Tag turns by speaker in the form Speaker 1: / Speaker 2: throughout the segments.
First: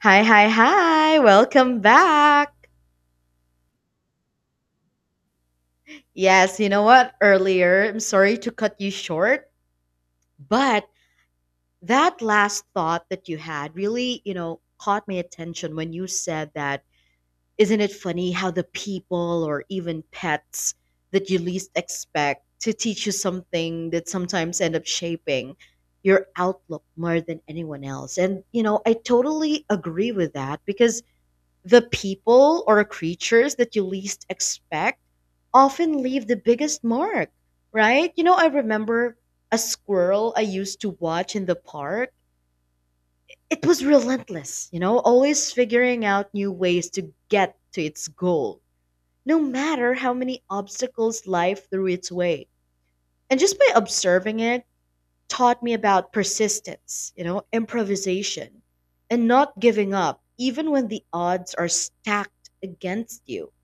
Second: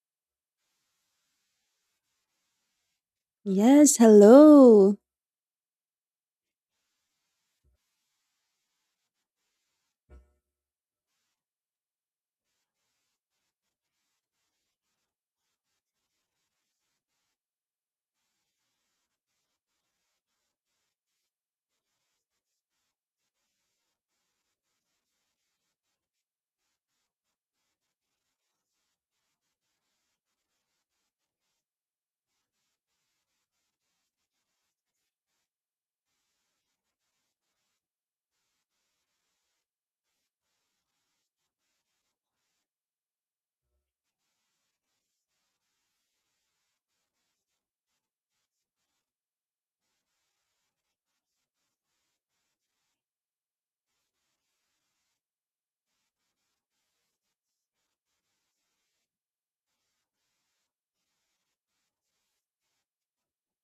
Speaker 1: Hi, hi, hi. Welcome back.
Speaker 2: Yes, hello.
Speaker 1: Yes, you know what? Earlier, I'm sorry to cut you short, but that last thought that you had really, you know, caught my attention when you said that, isn't it funny how the people or even pets that you least expect to teach you something that sometimes end up shaping your outlook more than anyone else? And, you know, I totally agree with that because the people or creatures that you least expect often leave the biggest mark, right? You know, I remember a squirrel I used to watch in the park. It was relentless, you know, always figuring out new ways to get to its goal, no matter how many obstacles life threw its way. And just by observing it, taught me about persistence, you know, improvisation, and not giving up, even when the odds are stacked against you.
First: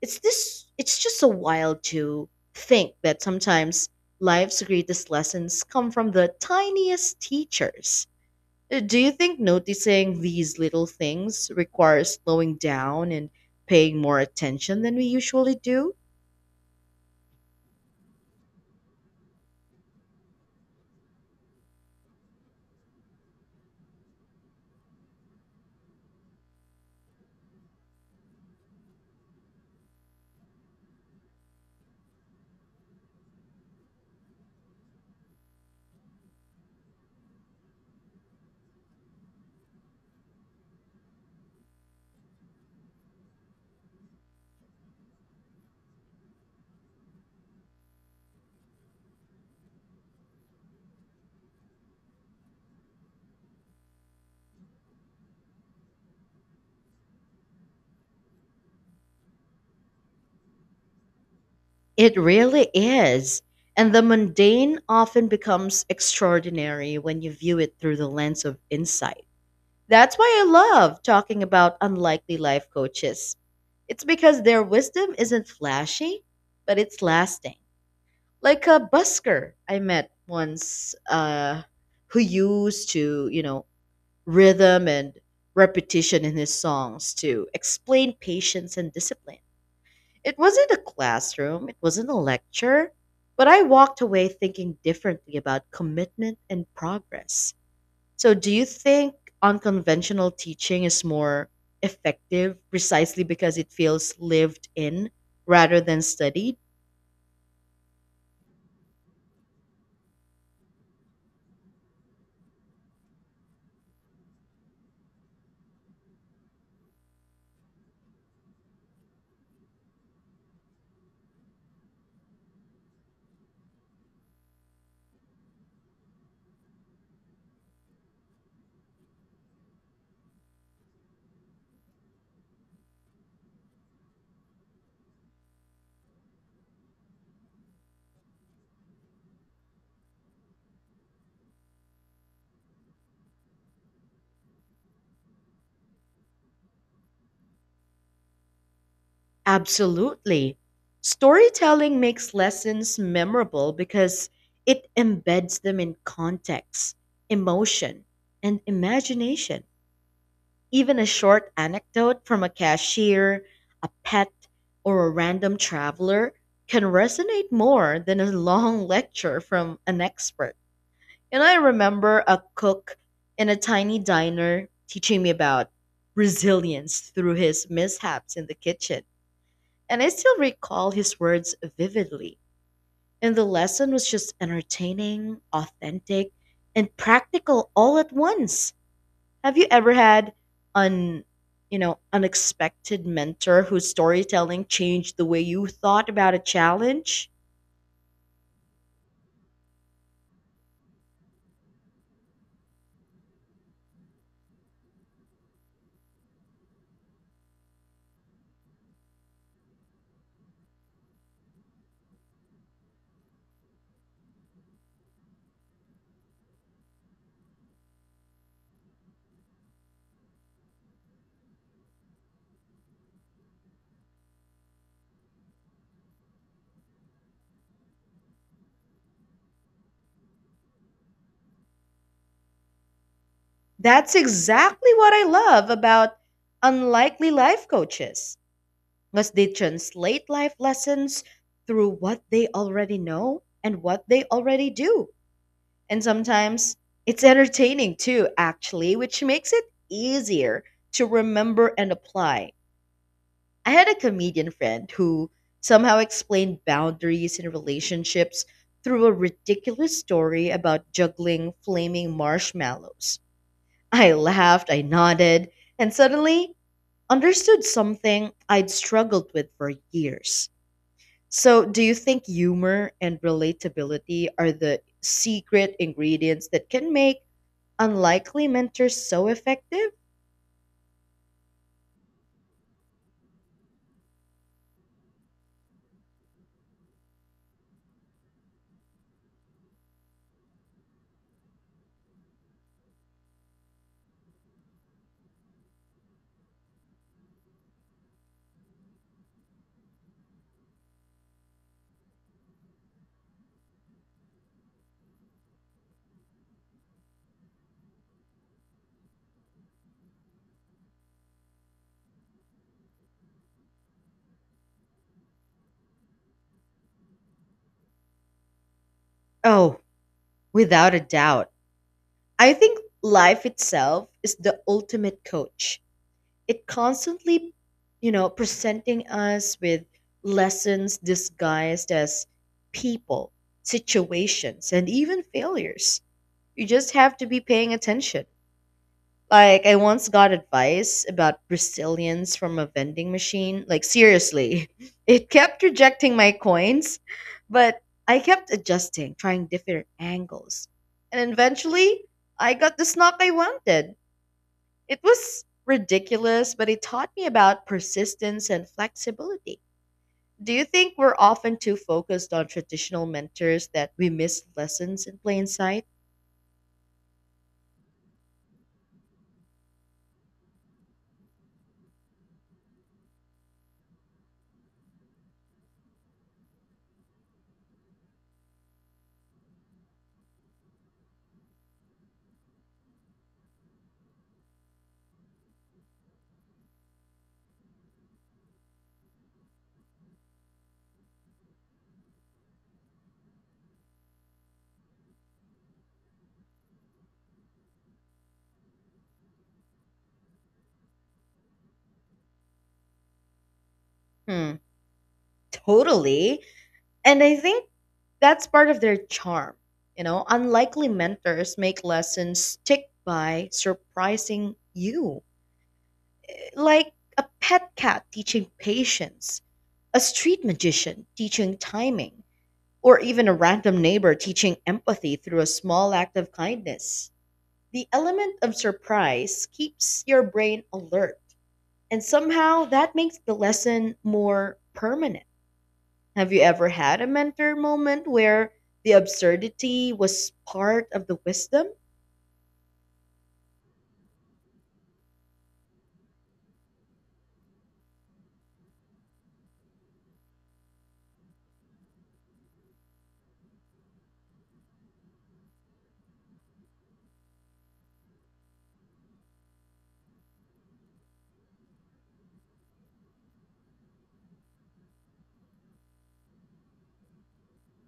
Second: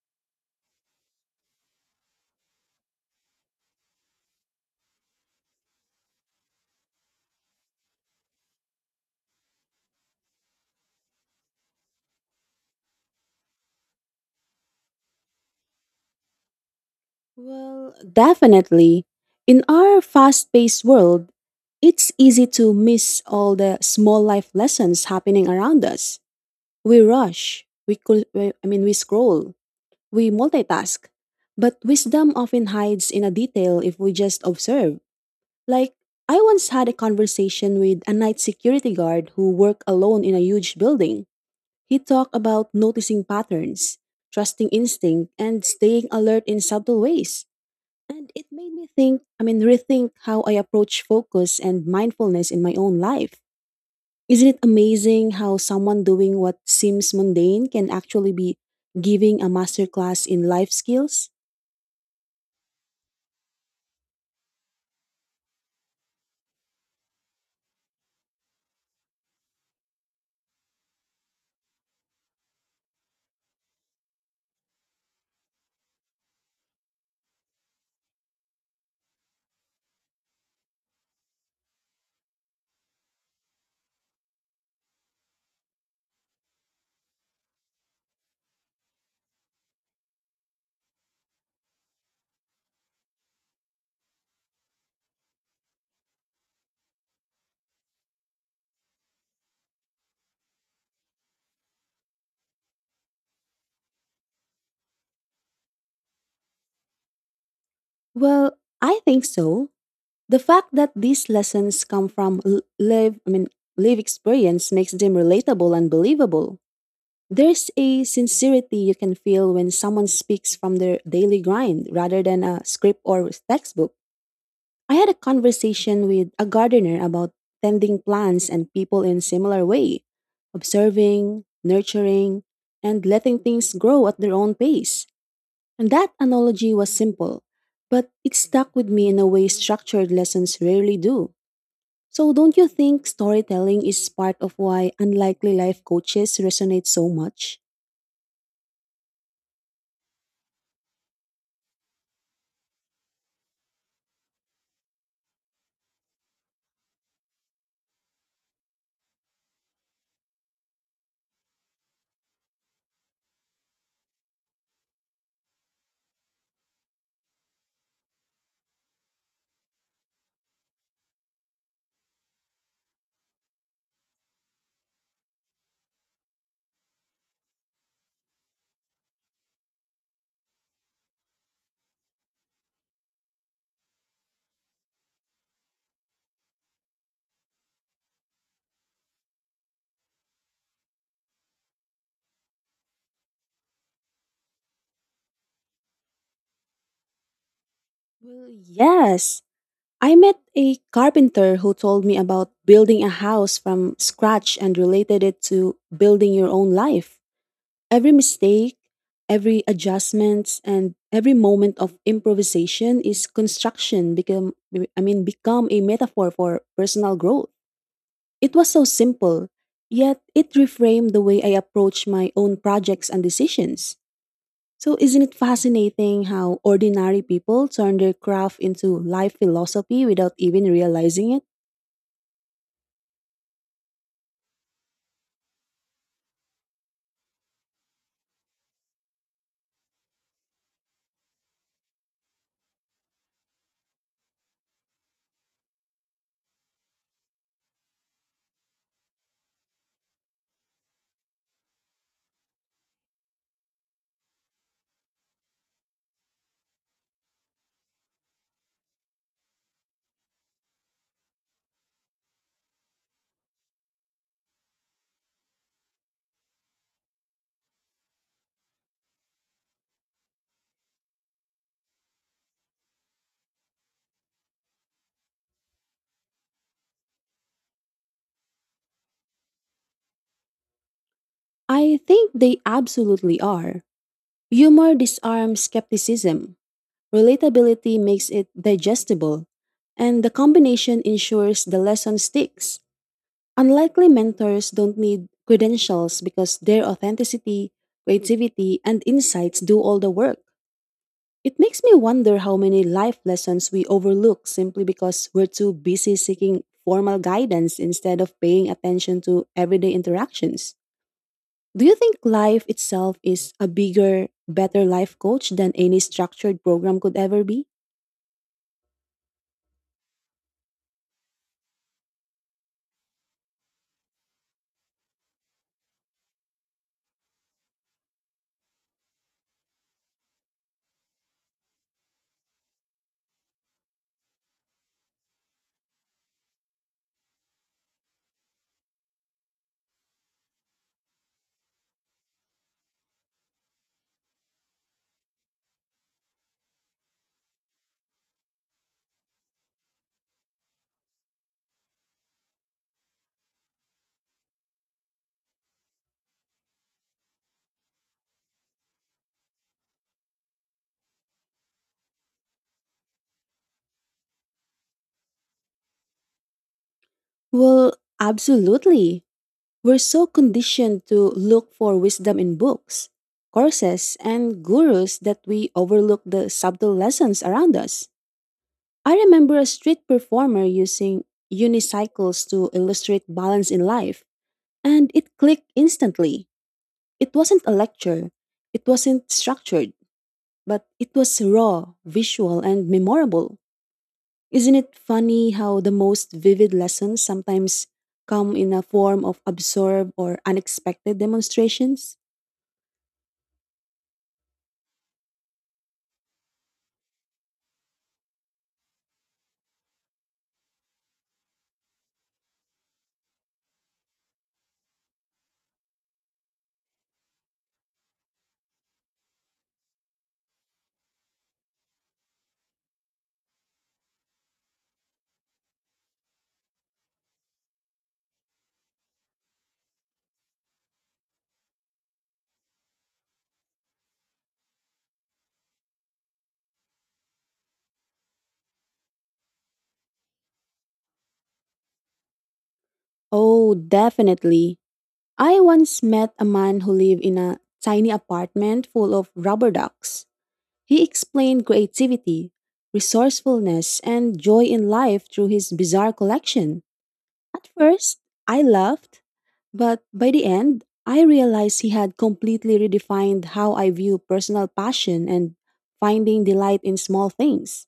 Speaker 1: It's just so wild to think that sometimes life's greatest lessons come from the tiniest teachers. Do you think noticing these little things requires slowing down and paying more attention than we usually do?
Speaker 2: Well, definitely. In our fast paced world, it's easy to miss all the small life lessons happening around us. We rush, we, col- we I mean we scroll, we multitask. But wisdom often hides in a detail if we just observe. Like I once had a conversation with a night security guard who worked alone in a huge building. He talked about noticing patterns, trusting instinct, and staying alert in subtle ways. And it made me rethink how I approach focus and mindfulness in my own life. Isn't it amazing how someone doing what seems mundane can actually be giving a masterclass in life skills?
Speaker 1: It really is. And the mundane often becomes extraordinary when you view it through the lens of insight. That's why I love talking about unlikely life coaches. It's because their wisdom isn't flashy, but it's lasting. Like a busker I met once who used to, you know, rhythm and repetition in his songs to explain patience and discipline. It wasn't a classroom, it wasn't a lecture, but I walked away thinking differently about commitment and progress. So, do you think unconventional teaching is more effective precisely because it feels lived in rather than studied?
Speaker 2: Well, I think so. The fact that these lessons come from live experience makes them relatable and believable. There's a sincerity you can feel when someone speaks from their daily grind rather than a script or textbook. I had a conversation with a gardener about tending plants and people in similar way, observing, nurturing, and letting things grow at their own pace. And that analogy was simple, but it stuck with me in a way structured lessons rarely do. So don't you think storytelling is part of why unlikely life coaches resonate so much?
Speaker 1: Absolutely. Storytelling makes lessons memorable because it embeds them in context, emotion, and imagination. Even a short anecdote from a cashier, a pet, or a random traveler can resonate more than a long lecture from an expert. And I remember a cook in a tiny diner teaching me about resilience through his mishaps in the kitchen. And I still recall his words vividly. And the lesson was just entertaining, authentic, and practical all at once. Have you ever had an unexpected mentor whose storytelling changed the way you thought about a challenge?
Speaker 2: Well, yes. I met a carpenter who told me about building a house from scratch and related it to building your own life. Every mistake, every adjustment, and every moment of improvisation is construction become I mean become a metaphor for personal growth. It was so simple, yet it reframed the way I approach my own projects and decisions. So, isn't it fascinating how ordinary people turn their craft into life philosophy without even realizing it?
Speaker 1: That's exactly what I love about unlikely life coaches. Must they translate life lessons through what they already know and what they already do? And sometimes it's entertaining too, actually, which makes it easier to remember and apply. I had a comedian friend who somehow explained boundaries in relationships through a ridiculous story about juggling flaming marshmallows. I laughed, I nodded, and suddenly understood something I'd struggled with for years. So, do you think humor and relatability are the secret ingredients that can make unlikely mentors so effective?
Speaker 2: I think they absolutely are. Humor disarms skepticism, relatability makes it digestible, and the combination ensures the lesson sticks. Unlikely mentors don't need credentials because their authenticity, creativity, and insights do all the work. It makes me wonder how many life lessons we overlook simply because we're too busy seeking formal guidance instead of paying attention to everyday interactions. Do you think life itself is a bigger, better life coach than any structured program could ever be?
Speaker 1: Oh, without a doubt. I think life itself is the ultimate coach. It constantly, you know, presenting us with lessons disguised as people, situations, and even failures. You just have to be paying attention. Like I once got advice about resilience from a vending machine, like seriously. It kept rejecting my coins, but I kept adjusting, trying different angles, and eventually I got the snack I wanted. It was ridiculous, but it taught me about persistence and flexibility. Do you think we're often too focused on traditional mentors that we miss lessons in plain sight?
Speaker 2: Well, absolutely. We're so conditioned to look for wisdom in books, courses, and gurus that we overlook the subtle lessons around us. I remember a street performer using unicycles to illustrate balance in life, and it clicked instantly. It wasn't a lecture, it wasn't structured, but it was raw, visual, and memorable. Isn't it funny how the most vivid lessons sometimes come in a form of absurd or unexpected demonstrations?
Speaker 1: Hmm, totally. And I think that's part of their charm. You know, unlikely mentors make lessons stick by surprising you. Like a pet cat teaching patience, a street magician teaching timing, or even a random neighbor teaching empathy through a small act of kindness. The element of surprise keeps your brain alert, and somehow that makes the lesson more permanent. Have you ever had a mentor moment where the absurdity was part of the wisdom?
Speaker 2: Oh, definitely. I once met a man who lived in a tiny apartment full of rubber ducks. He explained creativity, resourcefulness, and joy in life through his bizarre collection. At first, I laughed, but by the end, I realized he had completely redefined how I view personal passion and finding delight in small things.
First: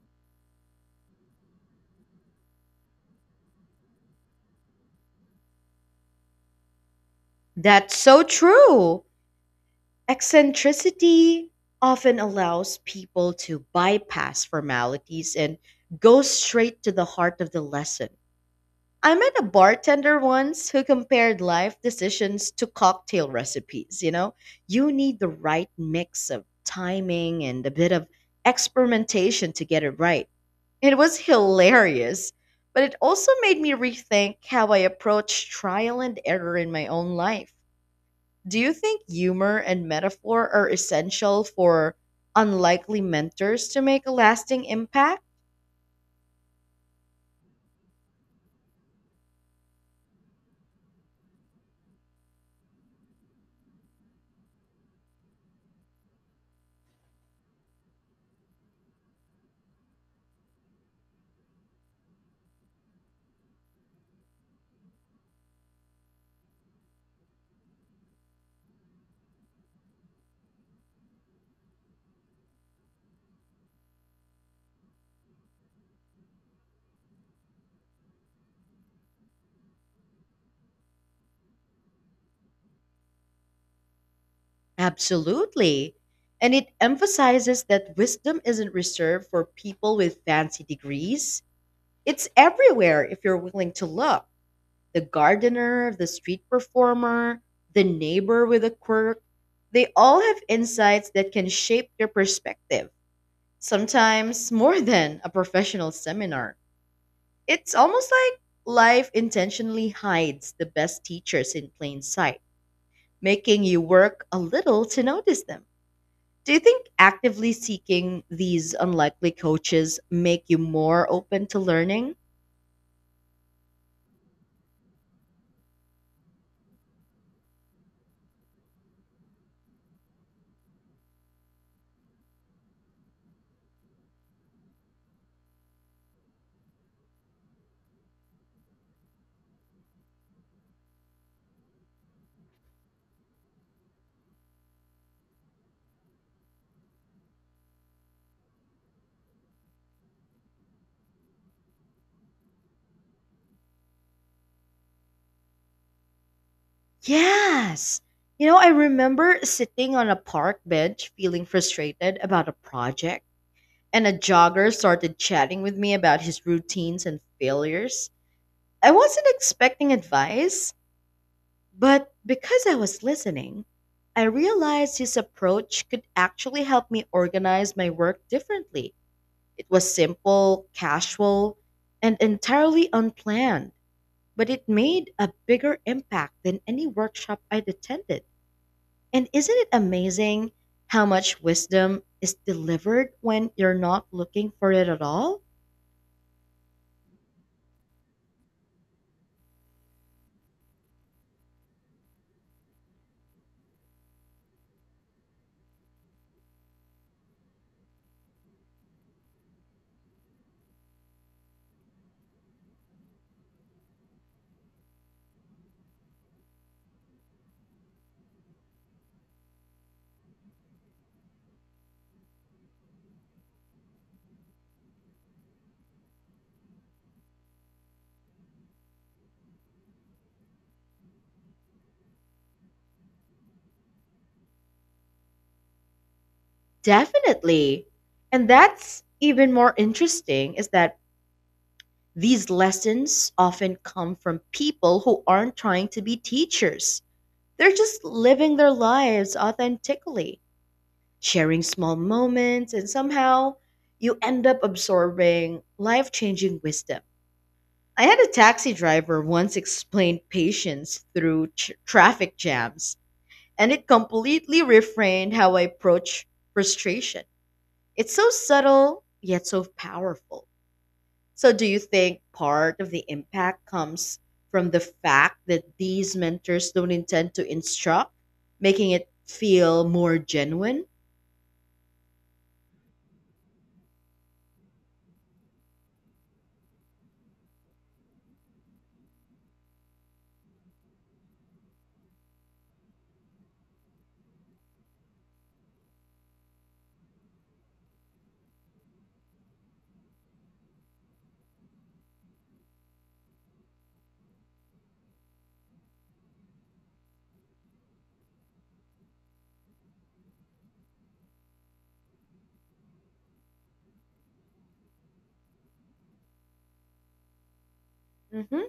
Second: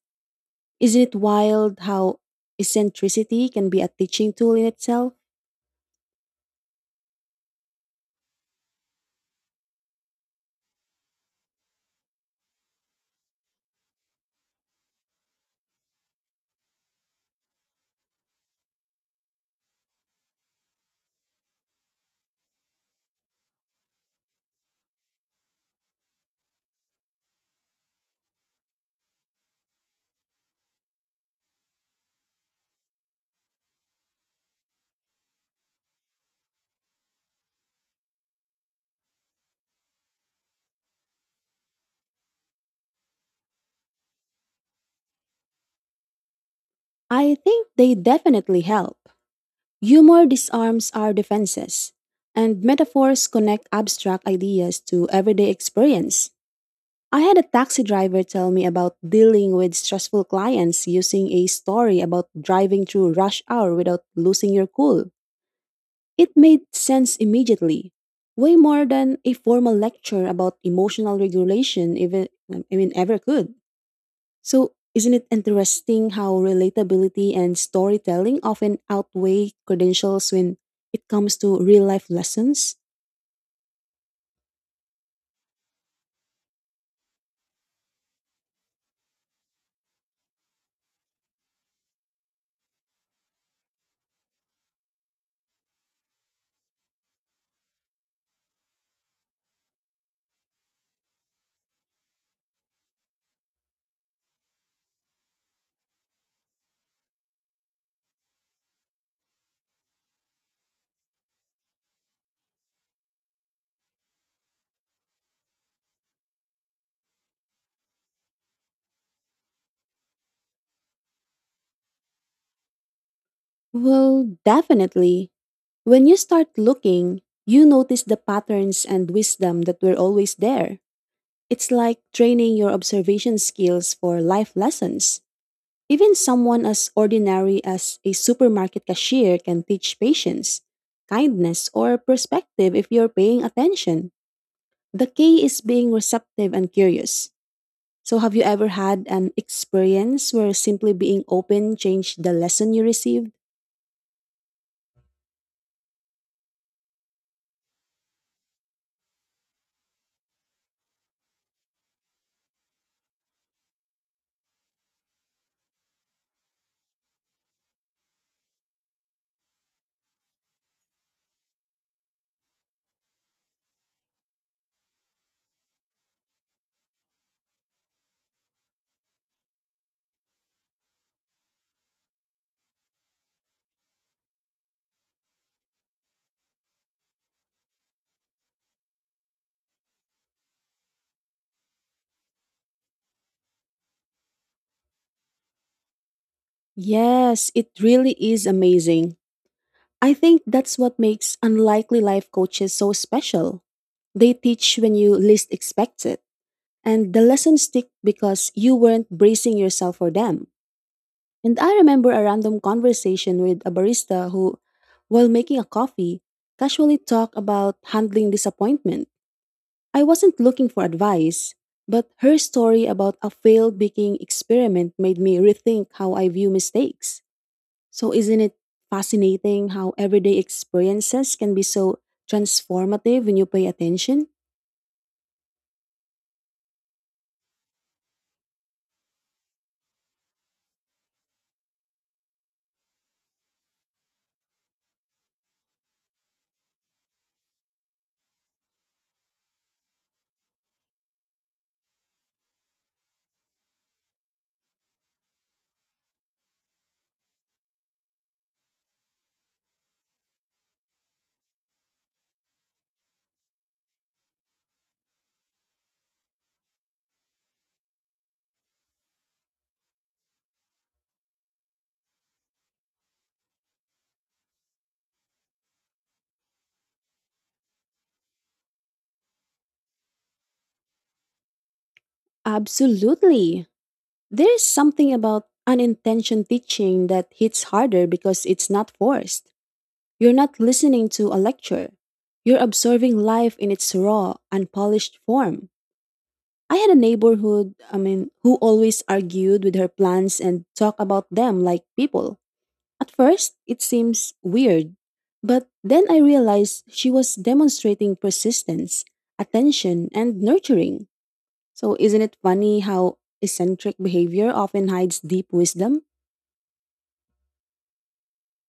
Speaker 2: Isn't it wild how eccentricity can be a teaching tool in itself?
Speaker 1: That's so true. Eccentricity often allows people to bypass formalities and go straight to the heart of the lesson. I met a bartender once who compared life decisions to cocktail recipes. You know, you need the right mix of timing and a bit of experimentation to get it right. It was hilarious, but it also made me rethink how I approach trial and error in my own life. Do you think humor and metaphor are essential for unlikely mentors to make a lasting impact?
Speaker 2: I think they definitely help. Humor disarms our defenses, and metaphors connect abstract ideas to everyday experience. I had a taxi driver tell me about dealing with stressful clients using a story about driving through rush hour without losing your cool. It made sense immediately, way more than a formal lecture about emotional regulation even I mean ever could. So, isn't it interesting how relatability and storytelling often outweigh credentials when it comes to real life lessons?
Speaker 1: Absolutely. And it emphasizes that wisdom isn't reserved for people with fancy degrees. It's everywhere if you're willing to look. The gardener, the street performer, the neighbor with a quirk, they all have insights that can shape your perspective, sometimes more than a professional seminar. It's almost like life intentionally hides the best teachers in plain sight, making you work a little to notice them. Do you think actively seeking these unlikely coaches make you more open to learning?
Speaker 2: Well, definitely. When you start looking, you notice the patterns and wisdom that were always there. It's like training your observation skills for life lessons. Even someone as ordinary as a supermarket cashier can teach patience, kindness, or perspective if you're paying attention. The key is being receptive and curious. So, have you ever had an experience where simply being open changed the lesson you received?
Speaker 1: Yes. You know, I remember sitting on a park bench feeling frustrated about a project, and a jogger started chatting with me about his routines and failures. I wasn't expecting advice, but because I was listening, I realized his approach could actually help me organize my work differently. It was simple, casual, and entirely unplanned, but it made a bigger impact than any workshop I'd attended. And isn't it amazing how much wisdom is delivered when you're not looking for it at all?
Speaker 2: Yes, it really is amazing. I think that's what makes unlikely life coaches so special. They teach when you least expect it, and the lessons stick because you weren't bracing yourself for them. And I remember a random conversation with a barista who, while making a coffee, casually talked about handling disappointment. I wasn't looking for advice, but her story about a failed baking experiment made me rethink how I view mistakes. So, isn't it fascinating how everyday experiences can be so transformative when you pay attention?
Speaker 1: Definitely. And that's even more interesting is that these lessons often come from people who aren't trying to be teachers. They're just living their lives authentically, sharing small moments, and somehow you end up absorbing life changing wisdom. I had a taxi driver once explain patience through tr traffic jams, and it completely reframed how I approach frustration. It's so subtle, yet so powerful. So, do you think part of the impact comes from the fact that these mentors don't intend to instruct, making it feel more genuine?
Speaker 2: Absolutely. There is something about unintentional teaching that hits harder because it's not forced. You're not listening to a lecture, you're observing life in its raw, unpolished form. I had a who always argued with her plans and talked about them like people. At first, it seems weird, but then I realized she was demonstrating persistence, attention, and nurturing. So, isn't it funny how eccentric behavior often hides deep wisdom?
Speaker 1: Hmm.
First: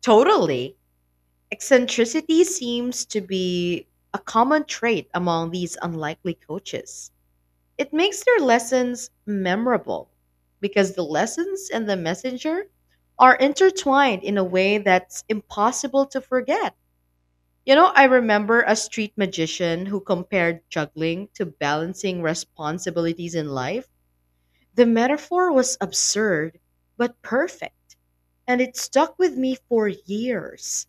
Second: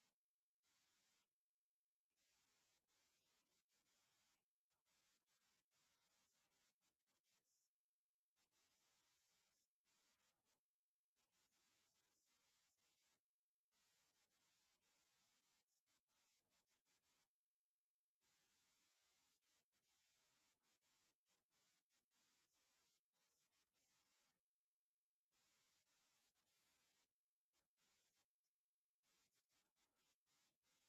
Speaker 1: Totally. Eccentricity seems to be a common trait among these unlikely coaches. It makes their lessons memorable because the lessons and the messenger are intertwined in a way that's impossible to forget. You know, I remember a street magician who compared juggling to balancing responsibilities in life. The metaphor was absurd, but perfect, and it stuck with me for years.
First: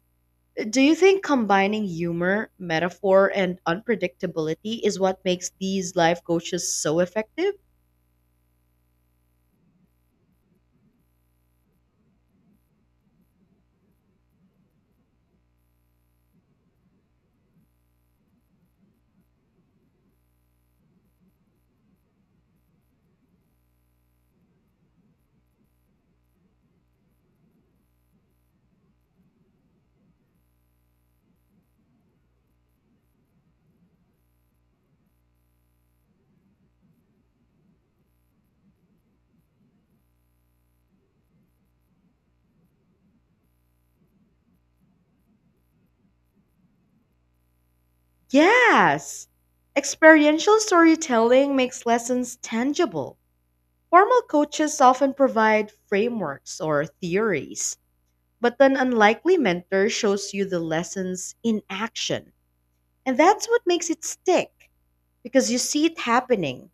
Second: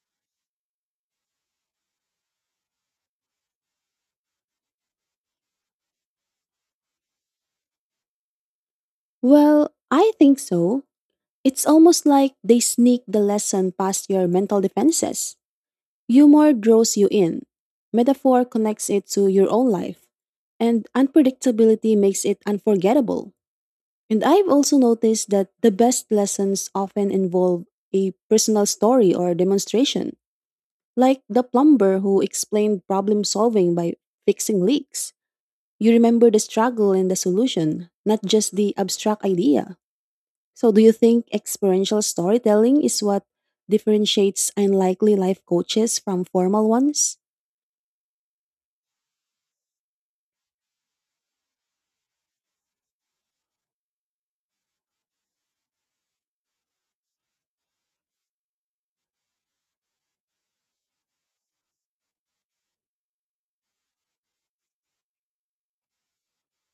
Speaker 1: Do you think combining humor, metaphor, and unpredictability is what makes these life coaches so effective?
Speaker 2: Well, I think so. It's almost like they sneak the lesson past your mental defenses. Humor draws you in, metaphor connects it to your own life, and unpredictability makes it unforgettable. And I've also noticed that the best lessons often involve a personal story or demonstration, like the plumber who explained problem solving by fixing leaks. You remember the struggle and the solution, not just the abstract idea. So, do you think experiential storytelling is what differentiates unlikely life coaches from formal ones?
Speaker 1: Yes. Experiential storytelling makes lessons tangible. Formal coaches often provide frameworks or theories, but an unlikely mentor shows you the lessons in action. And that's what makes it stick, because you see it happening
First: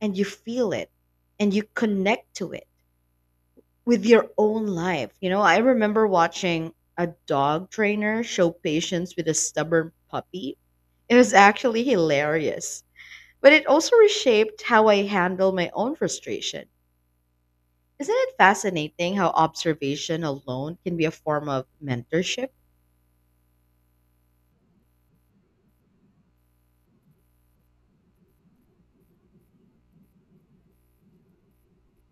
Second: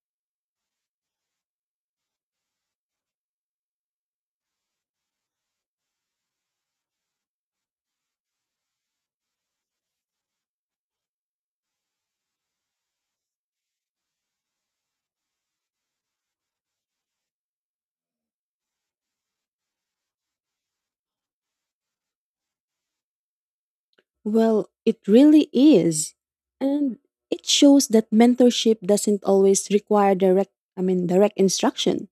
Speaker 1: and you feel it and you connect to it with your own life. You know, I remember watching a dog trainer show patience with a stubborn puppy. It was actually hilarious, but it also reshaped how I handle my own frustration. Isn't it fascinating how observation alone can be a form of mentorship?
Speaker 2: Well, it really is. And it shows that mentorship doesn't always require direct I mean direct instruction.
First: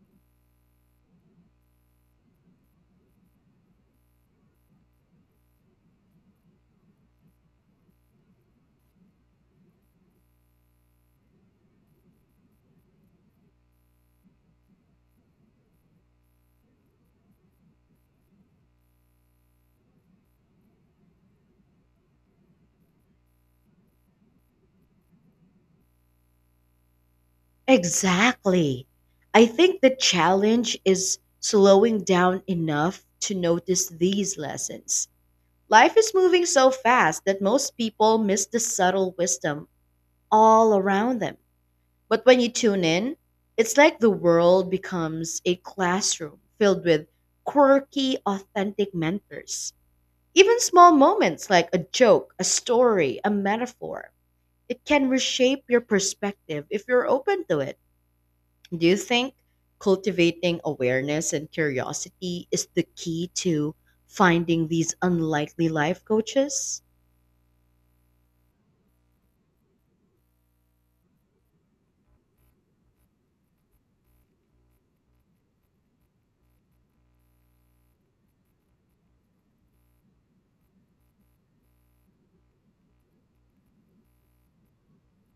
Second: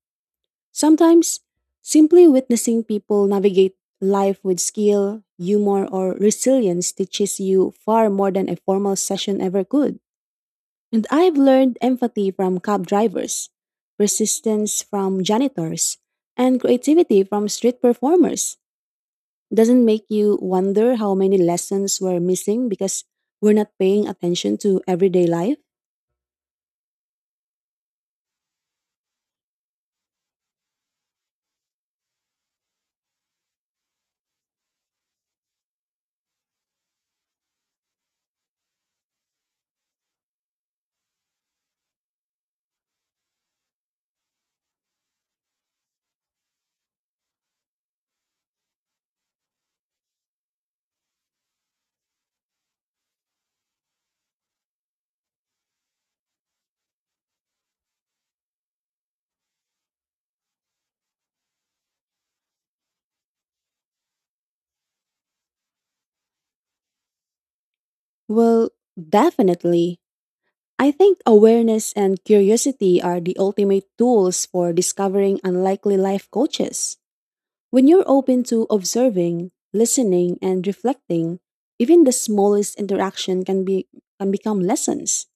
Speaker 2: Sometimes simply witnessing people navigate life with skill, humor or resilience teaches you far more than a formal session ever could. And I've learned empathy from cab drivers, persistence from janitors, and creativity from street performers. Doesn't make you wonder how many lessons were missing because we're not paying attention to everyday life?
Speaker 1: Exactly. I think the challenge is slowing down enough to notice these lessons. Life is moving so fast that most people miss the subtle wisdom all around them. But when you tune in, it's like the world becomes a classroom filled with quirky, authentic mentors. Even small moments like a joke, a story, a metaphor, it can reshape your perspective if you're open to it. Do you think cultivating awareness and curiosity is the key to finding these unlikely life coaches?
Speaker 2: Well, definitely. I think awareness and curiosity are the ultimate tools for discovering unlikely life coaches. When you're open to observing, listening, and reflecting, even the smallest interaction can become lessons.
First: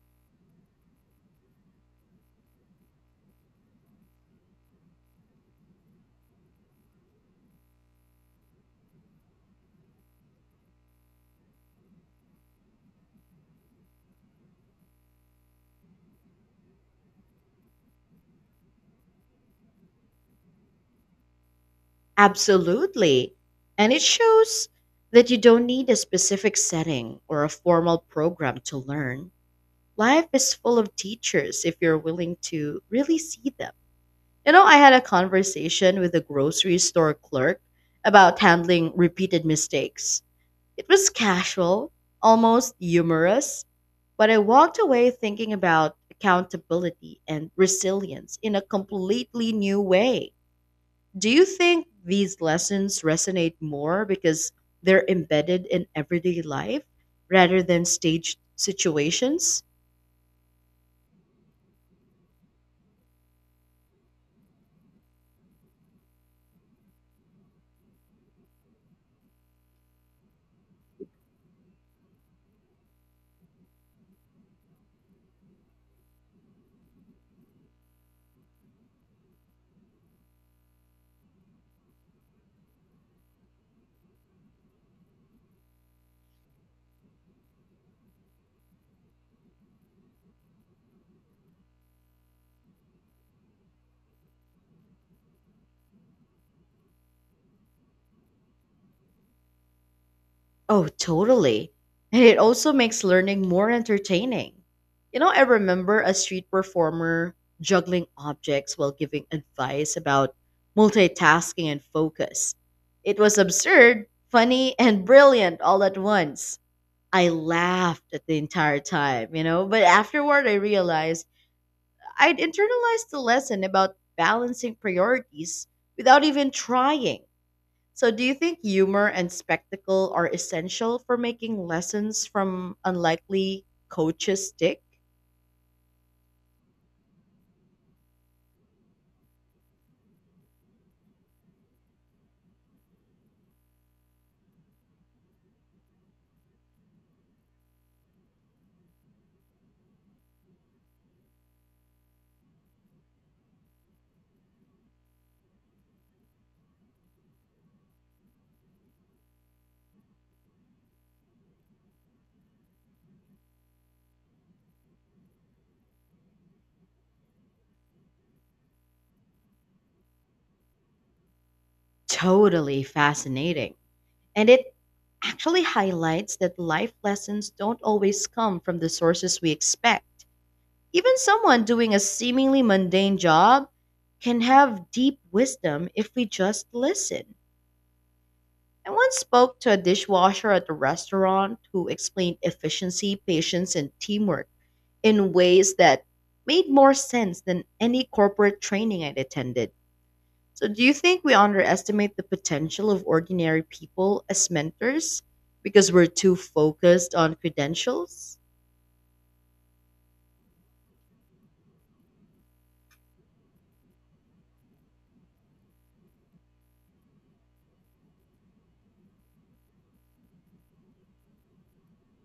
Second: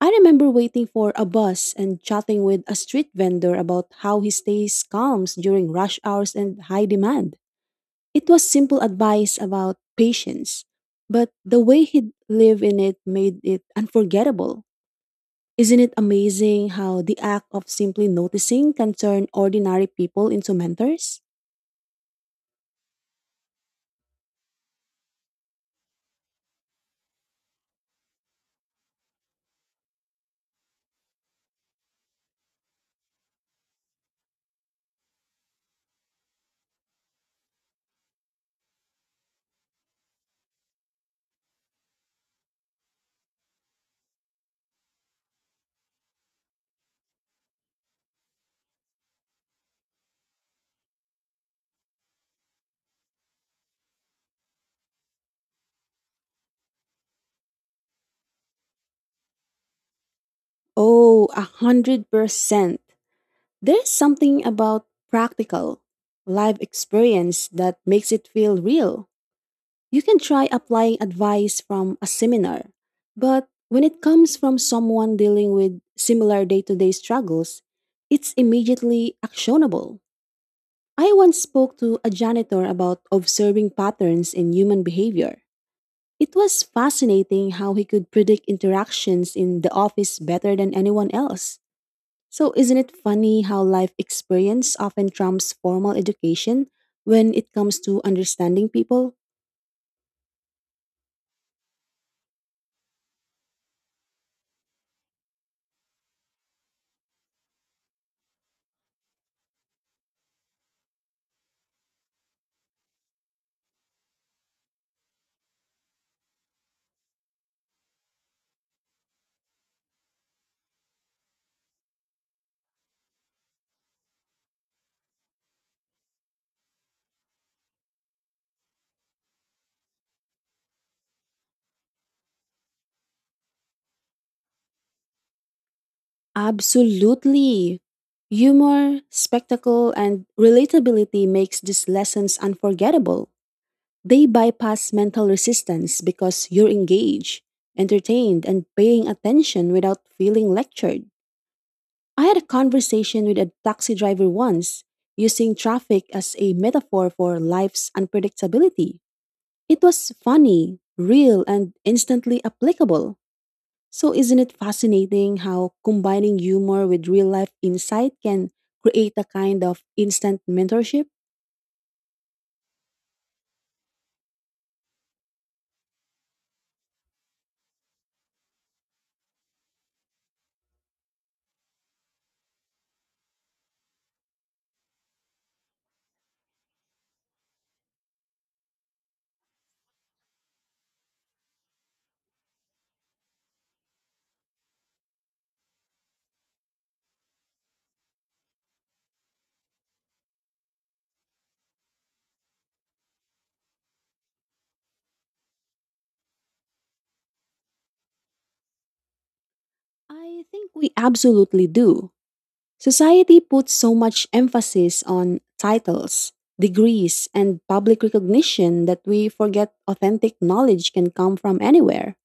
Speaker 2: I remember waiting for a bus and chatting with a street vendor about how he stays calm during rush hours and high demand. It was simple advice about patience, but the way he lived in it made it unforgettable. Isn't it amazing how the act of simply noticing can turn ordinary people into mentors?
Speaker 1: Absolutely. And it shows that you don't need a specific setting or a formal program to learn. Life is full of teachers if you're willing to really see them. You know, I had a conversation with a grocery store clerk about handling repeated mistakes. It was casual, almost humorous, but I walked away thinking about accountability and resilience in a completely new way. Do you think these lessons resonate more because they're embedded in everyday life rather than staged situations?
Speaker 2: Oh, 100%. There's something about practical, live experience that makes it feel real. You can try applying advice from a seminar, but when it comes from someone dealing with similar day to day struggles, it's immediately actionable. I once spoke to a janitor about observing patterns in human behavior. It was fascinating how he could predict interactions in the office better than anyone else. So, isn't it funny how life experience often trumps formal education when it comes to understanding people?
Speaker 1: Oh, totally. And it also makes learning more entertaining. You know, I remember a street performer juggling objects while giving advice about multitasking and focus. It was absurd, funny, and brilliant all at once. I laughed at the entire time, you know, but afterward I realized I'd internalized the lesson about balancing priorities without even trying. So, do you think humor and spectacle are essential for making lessons from unlikely coaches stick?
Speaker 2: Absolutely. Humor, spectacle, and relatability makes these lessons unforgettable. They bypass mental resistance because you're engaged, entertained, and paying attention without feeling lectured. I had a conversation with a taxi driver once, using traffic as a metaphor for life's unpredictability. It was funny, real, and instantly applicable. So, isn't it fascinating how combining humor with real life insight can create a kind of instant mentorship?
Speaker 1: Totally fascinating. And it actually highlights that life lessons don't always come from the sources we expect. Even someone doing a seemingly mundane job can have deep wisdom if we just listen. I once spoke to a dishwasher at a restaurant who explained efficiency, patience, and teamwork in ways that made more sense than any corporate training I'd attended. So, do you think we underestimate the potential of ordinary people as mentors because we're too focused on credentials?
Speaker 2: I think we absolutely do. Society puts so much emphasis on titles, degrees, and public recognition that we forget authentic knowledge can come from anywhere.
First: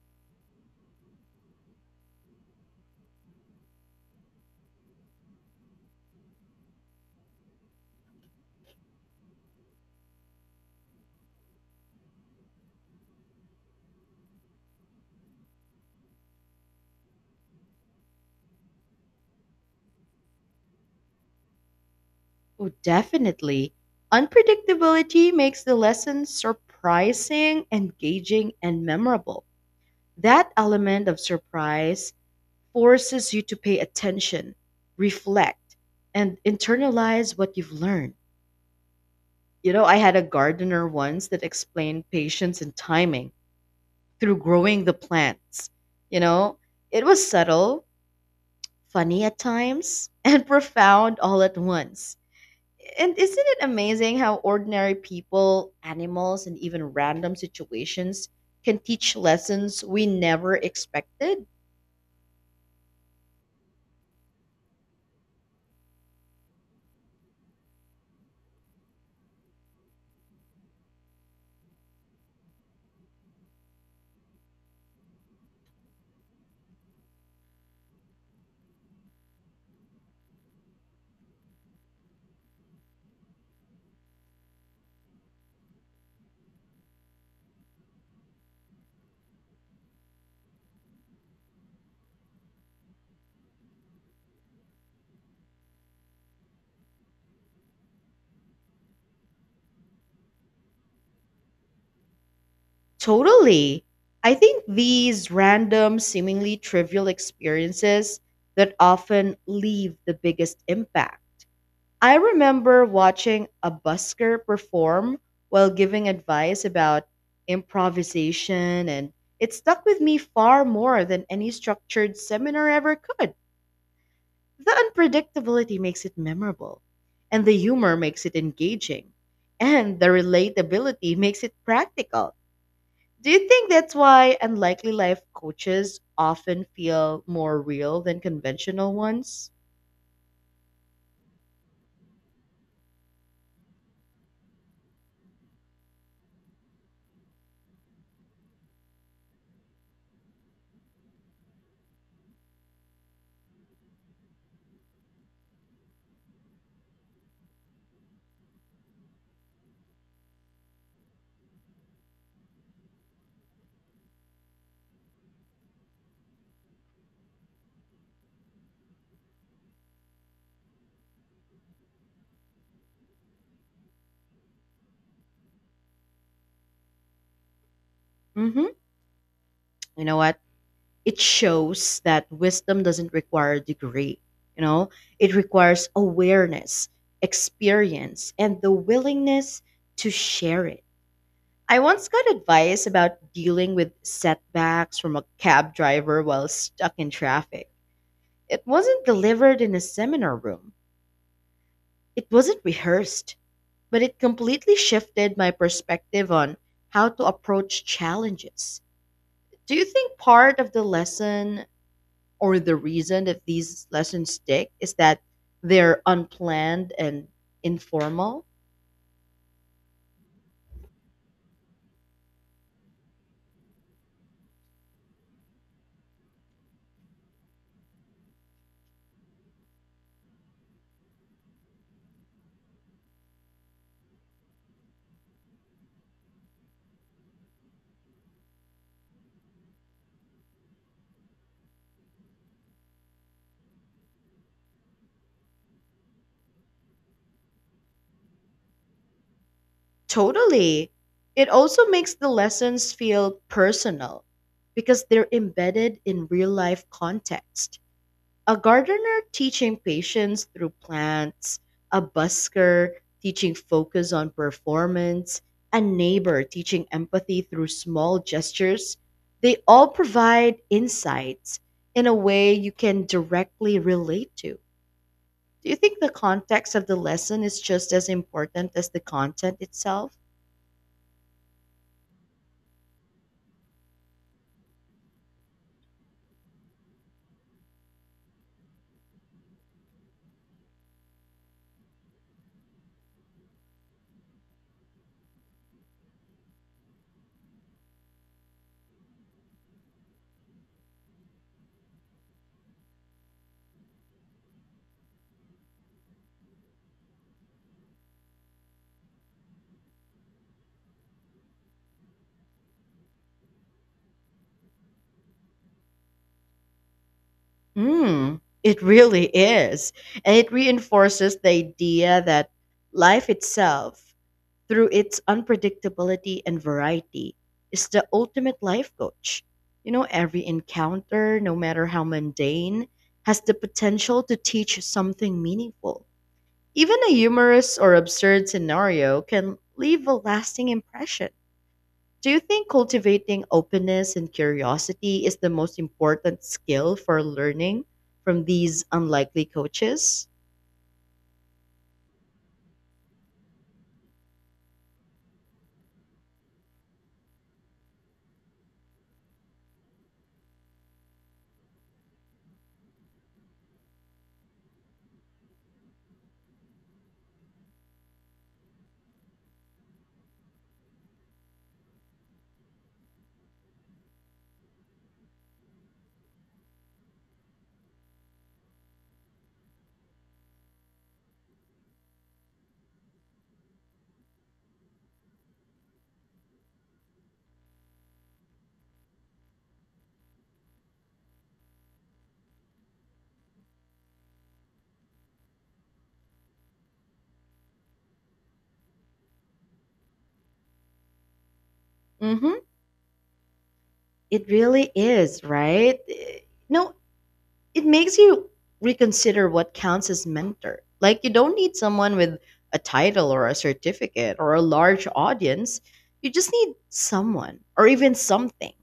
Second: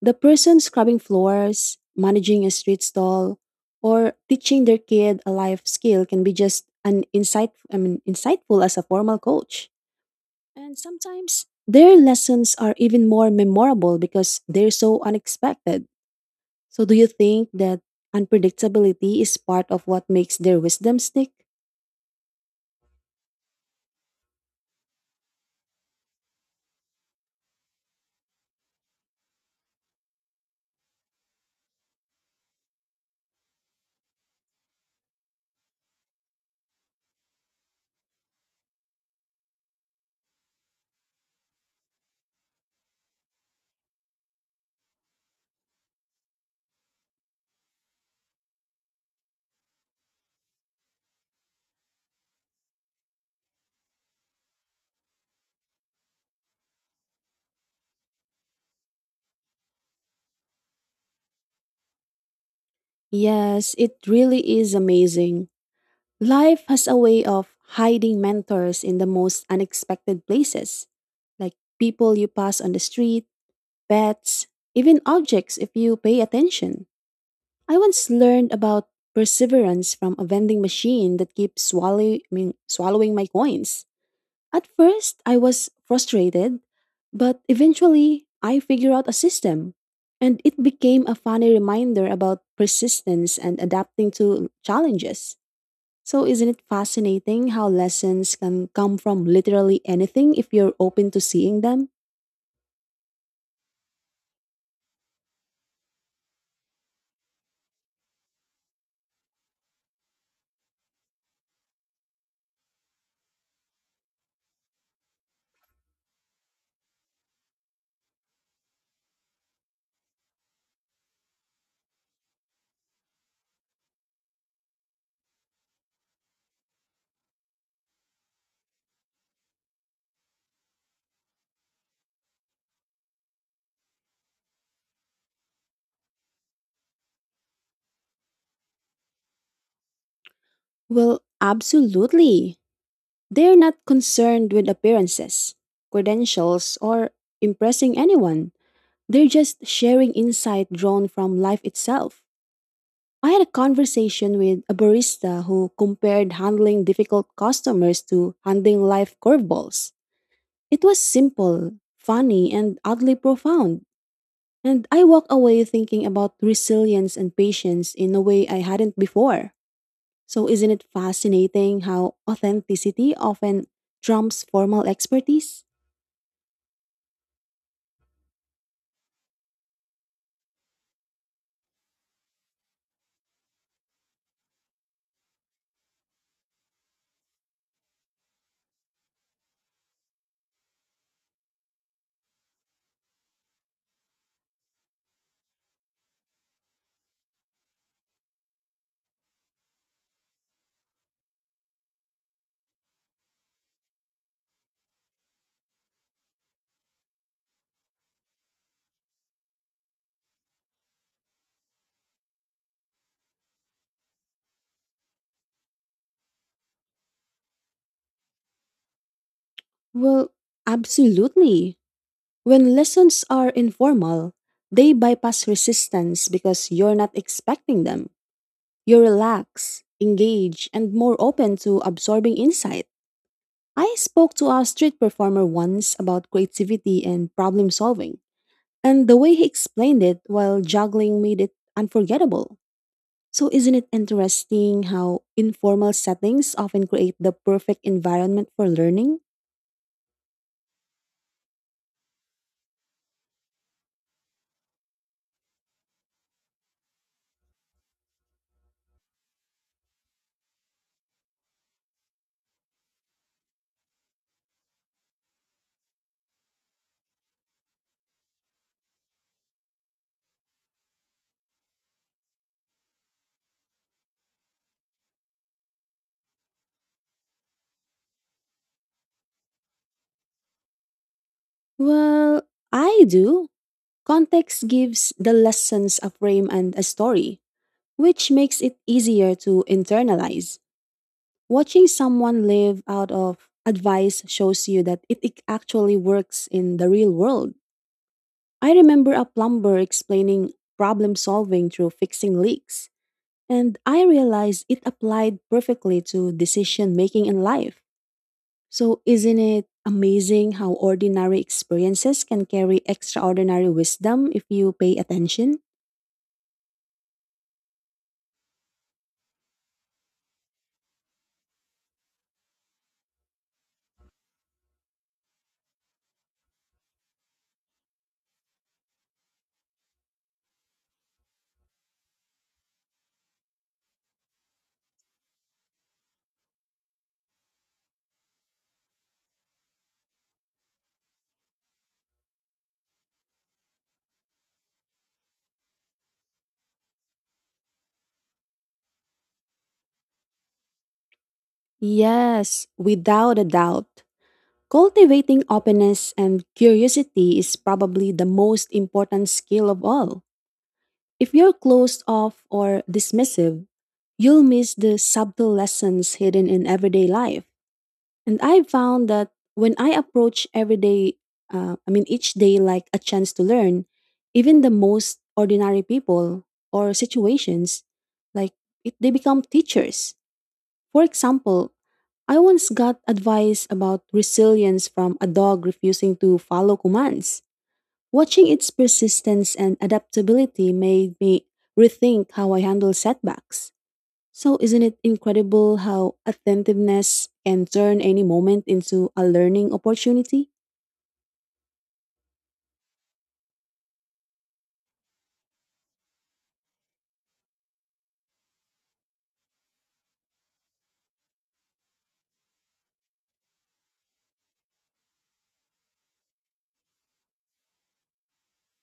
Speaker 2: The person scrubbing floors, managing a street stall, or teaching their kid a life skill can be just an insightful as a formal coach. And sometimes their lessons are even more memorable because they're so unexpected. So, do you think that unpredictability is part of what makes their wisdom stick?
Speaker 1: Oh, definitely. Unpredictability makes the lesson surprising, engaging, and memorable. That element of surprise forces you to pay attention, reflect, and internalize what you've learned. You know, I had a gardener once that explained patience and timing through growing the plants. You know, it was subtle, funny at times, and profound all at once. And isn't it amazing how ordinary people, animals, and even random situations can teach lessons we never expected?
Speaker 2: Yes, it really is amazing. Life has a way of hiding mentors in the most unexpected places, like people you pass on the street, pets, even objects if you pay attention. I once learned about perseverance from a vending machine that keeps swallowing my coins. At first, I was frustrated, but eventually, I figured out a system. And it became a funny reminder about persistence and adapting to challenges. So, isn't it fascinating how lessons can come from literally anything if you're open to seeing them?
Speaker 1: Totally. I think these random, seemingly trivial experiences that often leave the biggest impact. I remember watching a busker perform while giving advice about improvisation, and it stuck with me far more than any structured seminar ever could. The unpredictability makes it memorable, and the humor makes it engaging, and the relatability makes it practical. Do you think that's why unlikely life coaches often feel more real than conventional ones?
Speaker 2: Well, absolutely. They're not concerned with appearances, credentials, or impressing anyone. They're just sharing insight drawn from life itself. I had a conversation with a barista who compared handling difficult customers to handling life curveballs. It was simple, funny, and oddly profound. And I walk away thinking about resilience and patience in a way I hadn't before. So, isn't it fascinating how authenticity often trumps formal expertise?
Speaker 1: Hmm. You know what? It shows that wisdom doesn't require a degree. You know, it requires awareness, experience, and the willingness to share it. I once got advice about dealing with setbacks from a cab driver while stuck in traffic. It wasn't delivered in a seminar room, it wasn't rehearsed, but it completely shifted my perspective on how to approach challenges. Do you think part of the lesson or the reason that these lessons stick is that they're unplanned and informal?
Speaker 2: Well, absolutely. When lessons are informal, they bypass resistance because you're not expecting them. You relax, engage, and more open to absorbing insight. I spoke to a street performer once about creativity and problem solving, and the way he explained it while juggling made it unforgettable. So, isn't it interesting how informal settings often create the perfect environment for learning?
Speaker 1: Totally. It also makes the lessons feel personal because they're embedded in real life context. A gardener teaching patience through plants, a busker teaching focus on performance, a neighbor teaching empathy through small gestures. They all provide insights in a way you can directly relate to. Do you think the context of the lesson is just as important as the content itself?
Speaker 2: Well, I do. Context gives the lessons a frame and a story, which makes it easier to internalize. Watching someone live out of advice shows you that it actually works in the real world. I remember a plumber explaining problem solving through fixing leaks. And I realized it applied perfectly to decision making in life. So, isn't it amazing how ordinary experiences can carry extraordinary wisdom if you pay attention?
Speaker 1: Mm, it really is. And it reinforces the idea that life itself, through its unpredictability and variety, is the ultimate life coach. You know, every encounter, no matter how mundane, has the potential to teach something meaningful. Even a humorous or absurd scenario can leave a lasting impression. Do you think cultivating openness and curiosity is the most important skill for learning from these unlikely coaches?
Speaker 2: Yes, without a doubt. Cultivating openness and curiosity is probably the most important skill of all. If you're closed off or dismissive, you'll miss the subtle lessons hidden in everyday life. And I found that when I approach every day, each day like a chance to learn, even the most ordinary people or situations, like it, they become teachers. For example, I once got advice about resilience from a dog refusing to follow commands. Watching its persistence and adaptability made me rethink how I handle setbacks. So, isn't it incredible how attentiveness can turn any moment into a learning opportunity?
Speaker 1: Mm-hmm. It really is, right? No, it makes you reconsider what counts as mentor. Like, you don't need someone with a title or a certificate or a large audience. You just need someone or even something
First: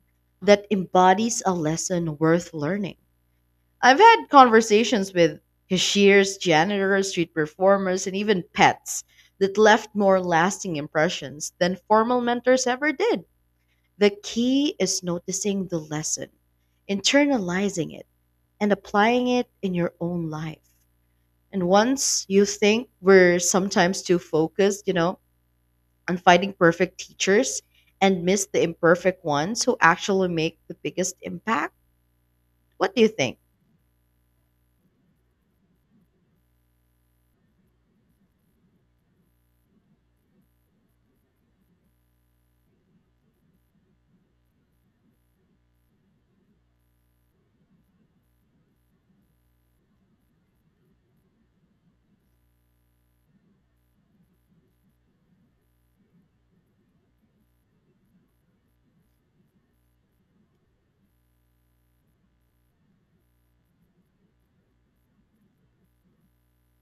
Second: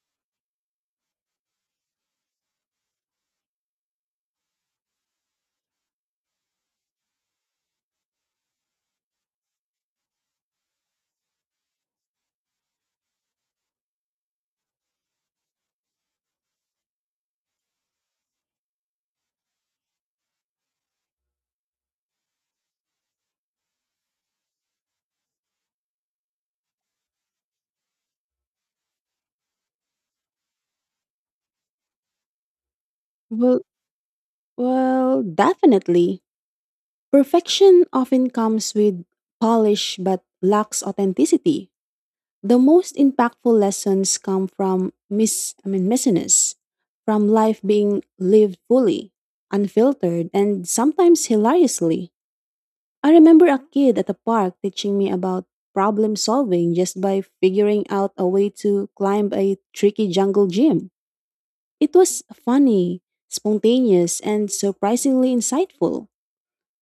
Speaker 1: that embodies a lesson worth learning. I've had conversations with cashiers, janitors, street performers, and even pets that left more lasting impressions than formal mentors ever did. The key is noticing the lesson, internalizing it, and applying it in your own life. And once you think we're sometimes too focused, on finding perfect teachers and miss the imperfect ones who actually make the biggest impact, what do you think?
Speaker 2: Well, Well, definitely. Perfection often comes with polish but lacks authenticity. The most impactful lessons come from miss I mean messiness, from life being lived fully, unfiltered, and sometimes hilariously. I remember a kid at the park teaching me about problem solving just by figuring out a way to climb a tricky jungle gym. It was funny, spontaneous, and surprisingly insightful.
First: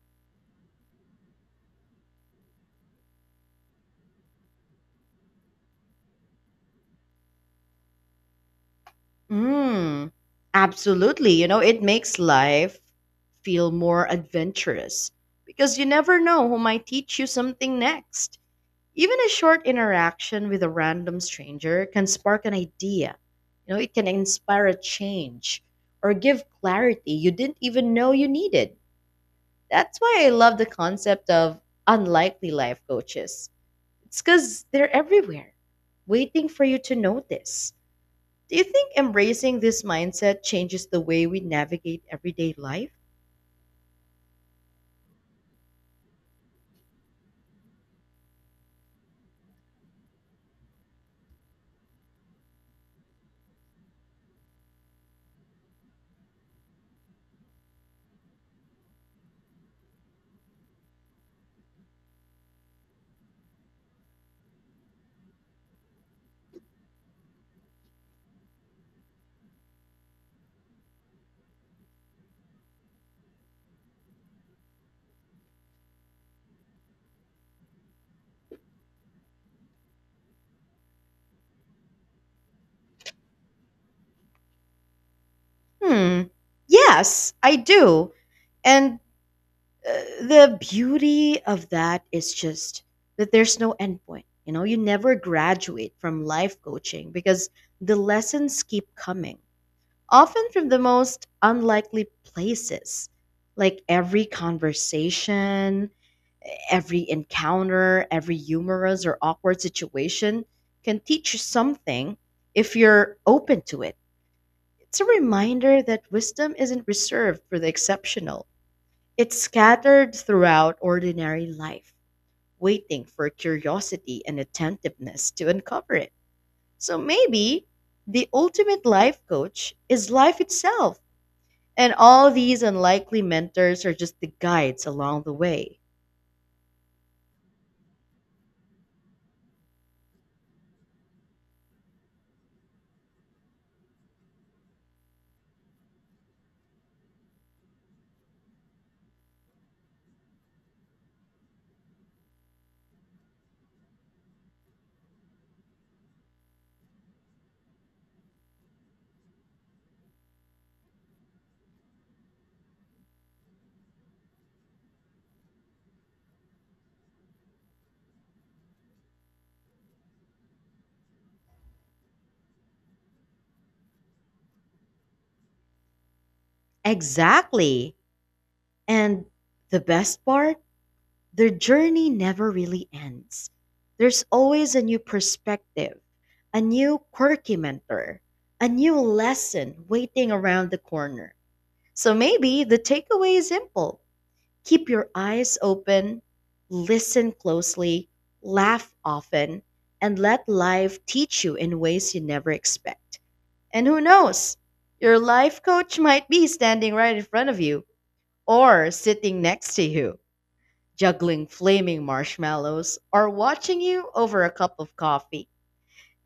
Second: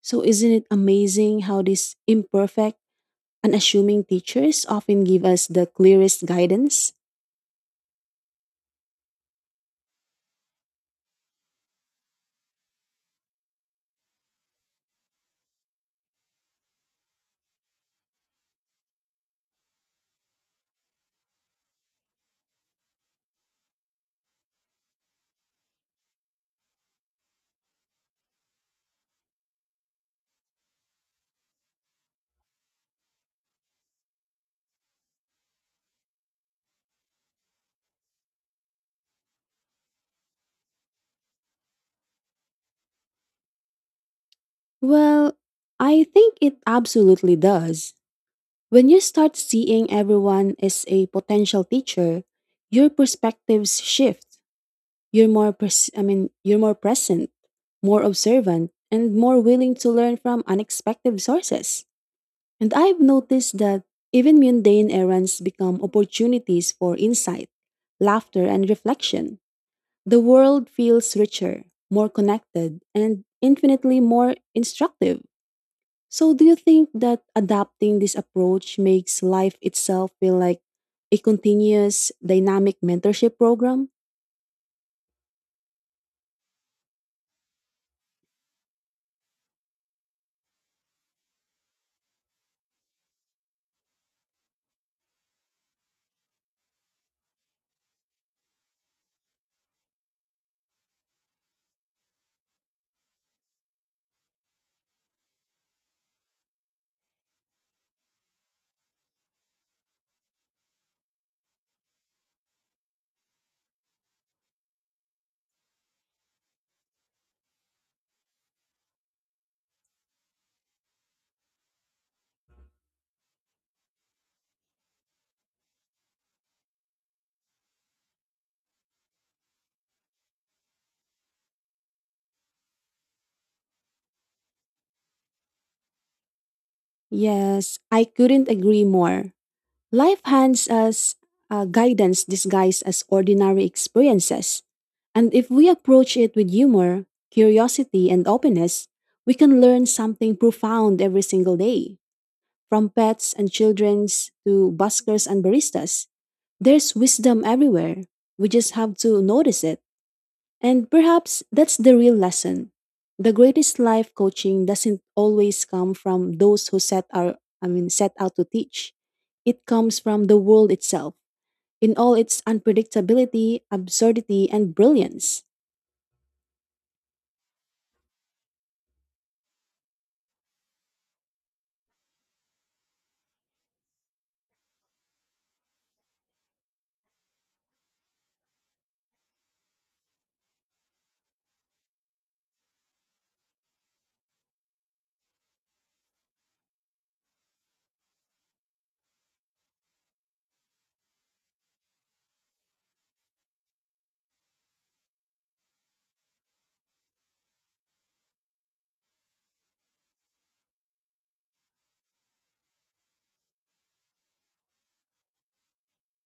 Speaker 2: So, isn't it amazing how these imperfect, unassuming teachers often give us the clearest guidance?
Speaker 1: Mm, absolutely. You know, it makes life feel more adventurous because you never know who might teach you something next. Even a short interaction with a random stranger can spark an idea. You know, it can inspire a change or give clarity you didn't even know you needed. That's why I love the concept of unlikely life coaches. It's because they're everywhere, waiting for you to notice. Do you think embracing this mindset changes the way we navigate everyday life?
Speaker 2: Well, I think it absolutely does. When you start seeing everyone as a potential teacher, your perspectives shift. You're more you're more present, more observant, and more willing to learn from unexpected sources. And I've noticed that even mundane errands become opportunities for insight, laughter, and reflection. The world feels richer, more connected, and infinitely more instructive. So, do you think that adopting this approach makes life itself feel like a continuous dynamic mentorship program?
Speaker 1: Hmm. Yes, I do. And uh, the beauty of that is just that there's no endpoint. You know, you never graduate from life coaching because the lessons keep coming, often from the most unlikely places, like every conversation, every encounter, every humorous or awkward situation can teach you something if you're open to it. It's a reminder that wisdom isn't reserved for the exceptional, it's scattered throughout ordinary life, waiting for curiosity and attentiveness to uncover it. So maybe the ultimate life coach is life itself, and all these unlikely mentors are just the guides along the way.
Speaker 2: Yes, I couldn't agree more. Life hands us guidance disguised as ordinary experiences. And if we approach it with humor, curiosity, and openness, we can learn something profound every single day. From pets and childrens to buskers and baristas, there's wisdom everywhere. We just have to notice it. And perhaps that's the real lesson. The greatest life coaching doesn't always come from those who set our I mean set out to teach. It comes from the world itself, in all its unpredictability, absurdity, and brilliance.
Speaker 1: Exactly. And the best part, their journey never really ends. There's always a new perspective, a new quirky mentor, a new lesson waiting around the corner. So maybe the takeaway is simple. Keep your eyes open, listen closely, laugh often, and let life teach you in ways you never expect. And who knows? Your life coach might be standing right in front of you or sitting next to you juggling flaming marshmallows, or watching you over a cup of coffee.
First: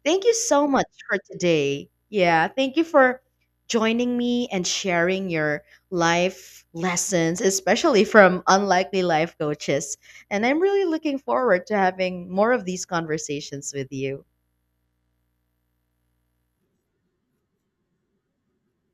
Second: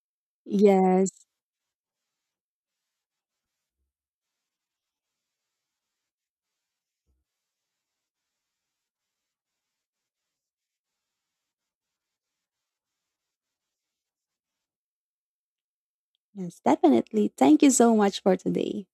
Speaker 1: Thank you so much
Speaker 2: Yes,
Speaker 1: for today. Yeah, thank you for joining me and sharing your life lessons, especially from unlikely life coaches. And I'm really looking forward to having more of these conversations with you.
Speaker 2: yes, definitely. Thank you so much for today.